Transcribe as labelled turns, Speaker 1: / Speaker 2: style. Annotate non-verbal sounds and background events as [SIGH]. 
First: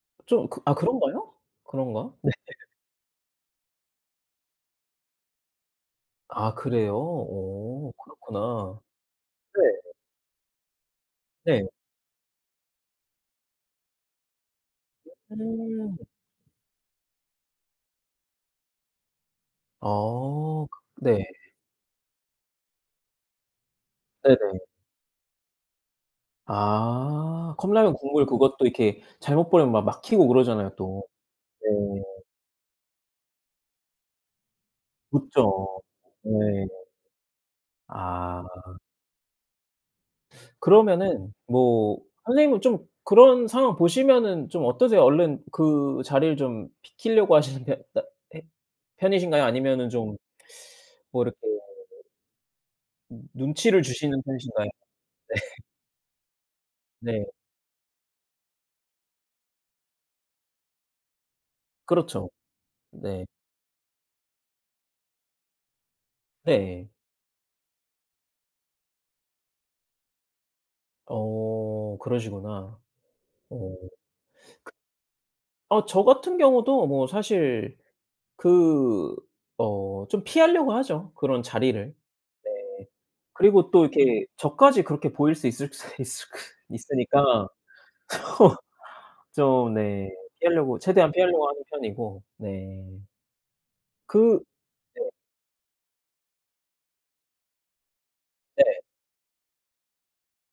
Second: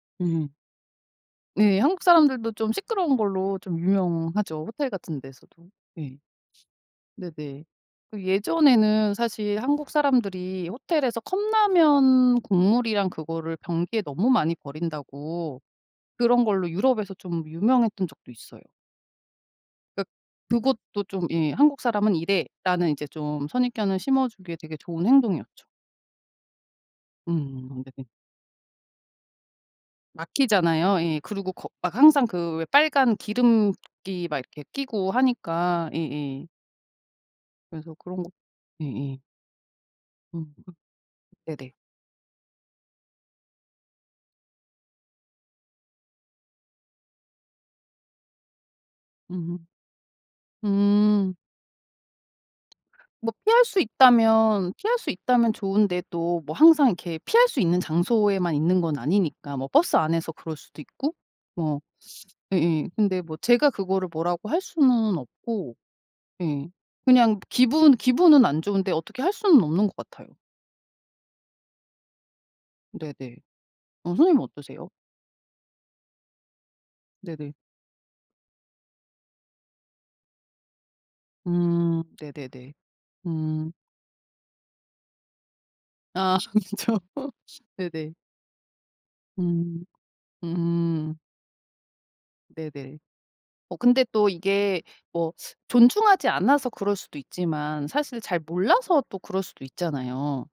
Speaker 1: 좀
Speaker 2: 음.
Speaker 1: 그 아 그런가요?
Speaker 2: 네.
Speaker 1: 그런가? 네.
Speaker 2: 한국사람들도
Speaker 1: [LAUGHS]
Speaker 2: 좀 시끄러운 걸로 좀 유명하죠. 호텔 같은 데서도. 예.
Speaker 1: 아 그래요?
Speaker 2: [SNIFFS] 네네.
Speaker 1: 어
Speaker 2: 그
Speaker 1: 그렇구나.
Speaker 2: 예전에는 사실 "한국
Speaker 1: 네.
Speaker 2: 사람들이 호텔에서
Speaker 1: 네.
Speaker 2: 컵라면 국물이랑 그거를 변기에 너무 많이
Speaker 1: 어
Speaker 2: 버린다."고
Speaker 1: 음.
Speaker 2: 그런 걸로 유럽에서 좀 유명했던 적도 있어요. 그러니까
Speaker 1: 어. 그
Speaker 2: 그것도
Speaker 1: 네.
Speaker 2: 좀 예 "한국 사람은 이래."라는 이제 좀 선입견을 심어주기에
Speaker 1: 네네.
Speaker 2: 되게 좋은 행동이었죠.
Speaker 1: 아.
Speaker 2: 음.
Speaker 1: 컵라면
Speaker 2: 네.
Speaker 1: 국물 그것도 이렇게 잘못 버리면 막 막히고 그러잖아요.
Speaker 2: 막히잖아요.
Speaker 1: 또.
Speaker 2: 예. 그리고 거 막
Speaker 1: 네.
Speaker 2: 항상 그 왜 빨간 기름기 막 이렇게 끼고
Speaker 1: 붙죠.
Speaker 2: 하니까
Speaker 1: 네.
Speaker 2: 예예. 그래서 그런 거
Speaker 1: 아.
Speaker 2: 예에. 음.
Speaker 1: [SUCKS TEETH] 그러면은
Speaker 2: 네네.
Speaker 1: 뭐 선생님은 좀 그런 상황 보시면은 좀 어떠세요? 얼른 그 자리를 좀 비키려고 하시는데 따 헤 편이신가요?
Speaker 2: 음음.
Speaker 1: 아니면은 좀 [SUCKS TEETH] 뭐
Speaker 2: 음.
Speaker 1: 이렇게 음
Speaker 2: 뭐 피할 수
Speaker 1: 눈치를 주시는 편이신가요?
Speaker 2: 있다면
Speaker 1: 네.
Speaker 2: 피할 수 있다면 좋은데 또 뭐 항상 이렇게
Speaker 1: 네.
Speaker 2: 피할 수 있는 장소에만 있는 건 아니니까 뭐 버스 안에서 그럴수도 있고 뭐
Speaker 1: 그렇죠.
Speaker 2: [SUCKS TEETH] 예예. 근데
Speaker 1: 네.
Speaker 2: 뭐 제가 그거를 뭐라고 할 수는 없고. 예
Speaker 1: 네.
Speaker 2: 그냥 기분 기분은 안 좋은데 어떻게 할 수는 없는 것 같아요.
Speaker 1: 어. 그러시구나.
Speaker 2: 네네.
Speaker 1: 어. [SUCKS TEETH] 그
Speaker 2: 어 선생님은 어떠세요?
Speaker 1: 어 저 같은 경우도 뭐
Speaker 2: 네네.
Speaker 1: 사실 그 어 좀 피하려고 하죠 그런 자리를.
Speaker 2: 음
Speaker 1: 네.
Speaker 2: 네네네.
Speaker 1: 그리고
Speaker 2: 음.
Speaker 1: 또 이렇게 저까지 그렇게 보일 수 있을 수 있을까 있을
Speaker 2: 아
Speaker 1: 수
Speaker 2: 그렇죠. [LAUGHS]
Speaker 1: 있으니까
Speaker 2: [SNIFFS] 네네.
Speaker 1: 좀 좀
Speaker 2: 음
Speaker 1: 네. 피하려고 최대한
Speaker 2: 음.
Speaker 1: 피하려고 하는
Speaker 2: 네네.
Speaker 1: 편이고.네.
Speaker 2: 어 근데 또
Speaker 1: 그
Speaker 2: 이게
Speaker 1: 네.
Speaker 2: 뭐 [SUCKS TEETH] 존중하지 않아서 그럴 수도 있지만 사실 잘
Speaker 1: 네.
Speaker 2: 몰라서 또 그럴 수도 있잖아요.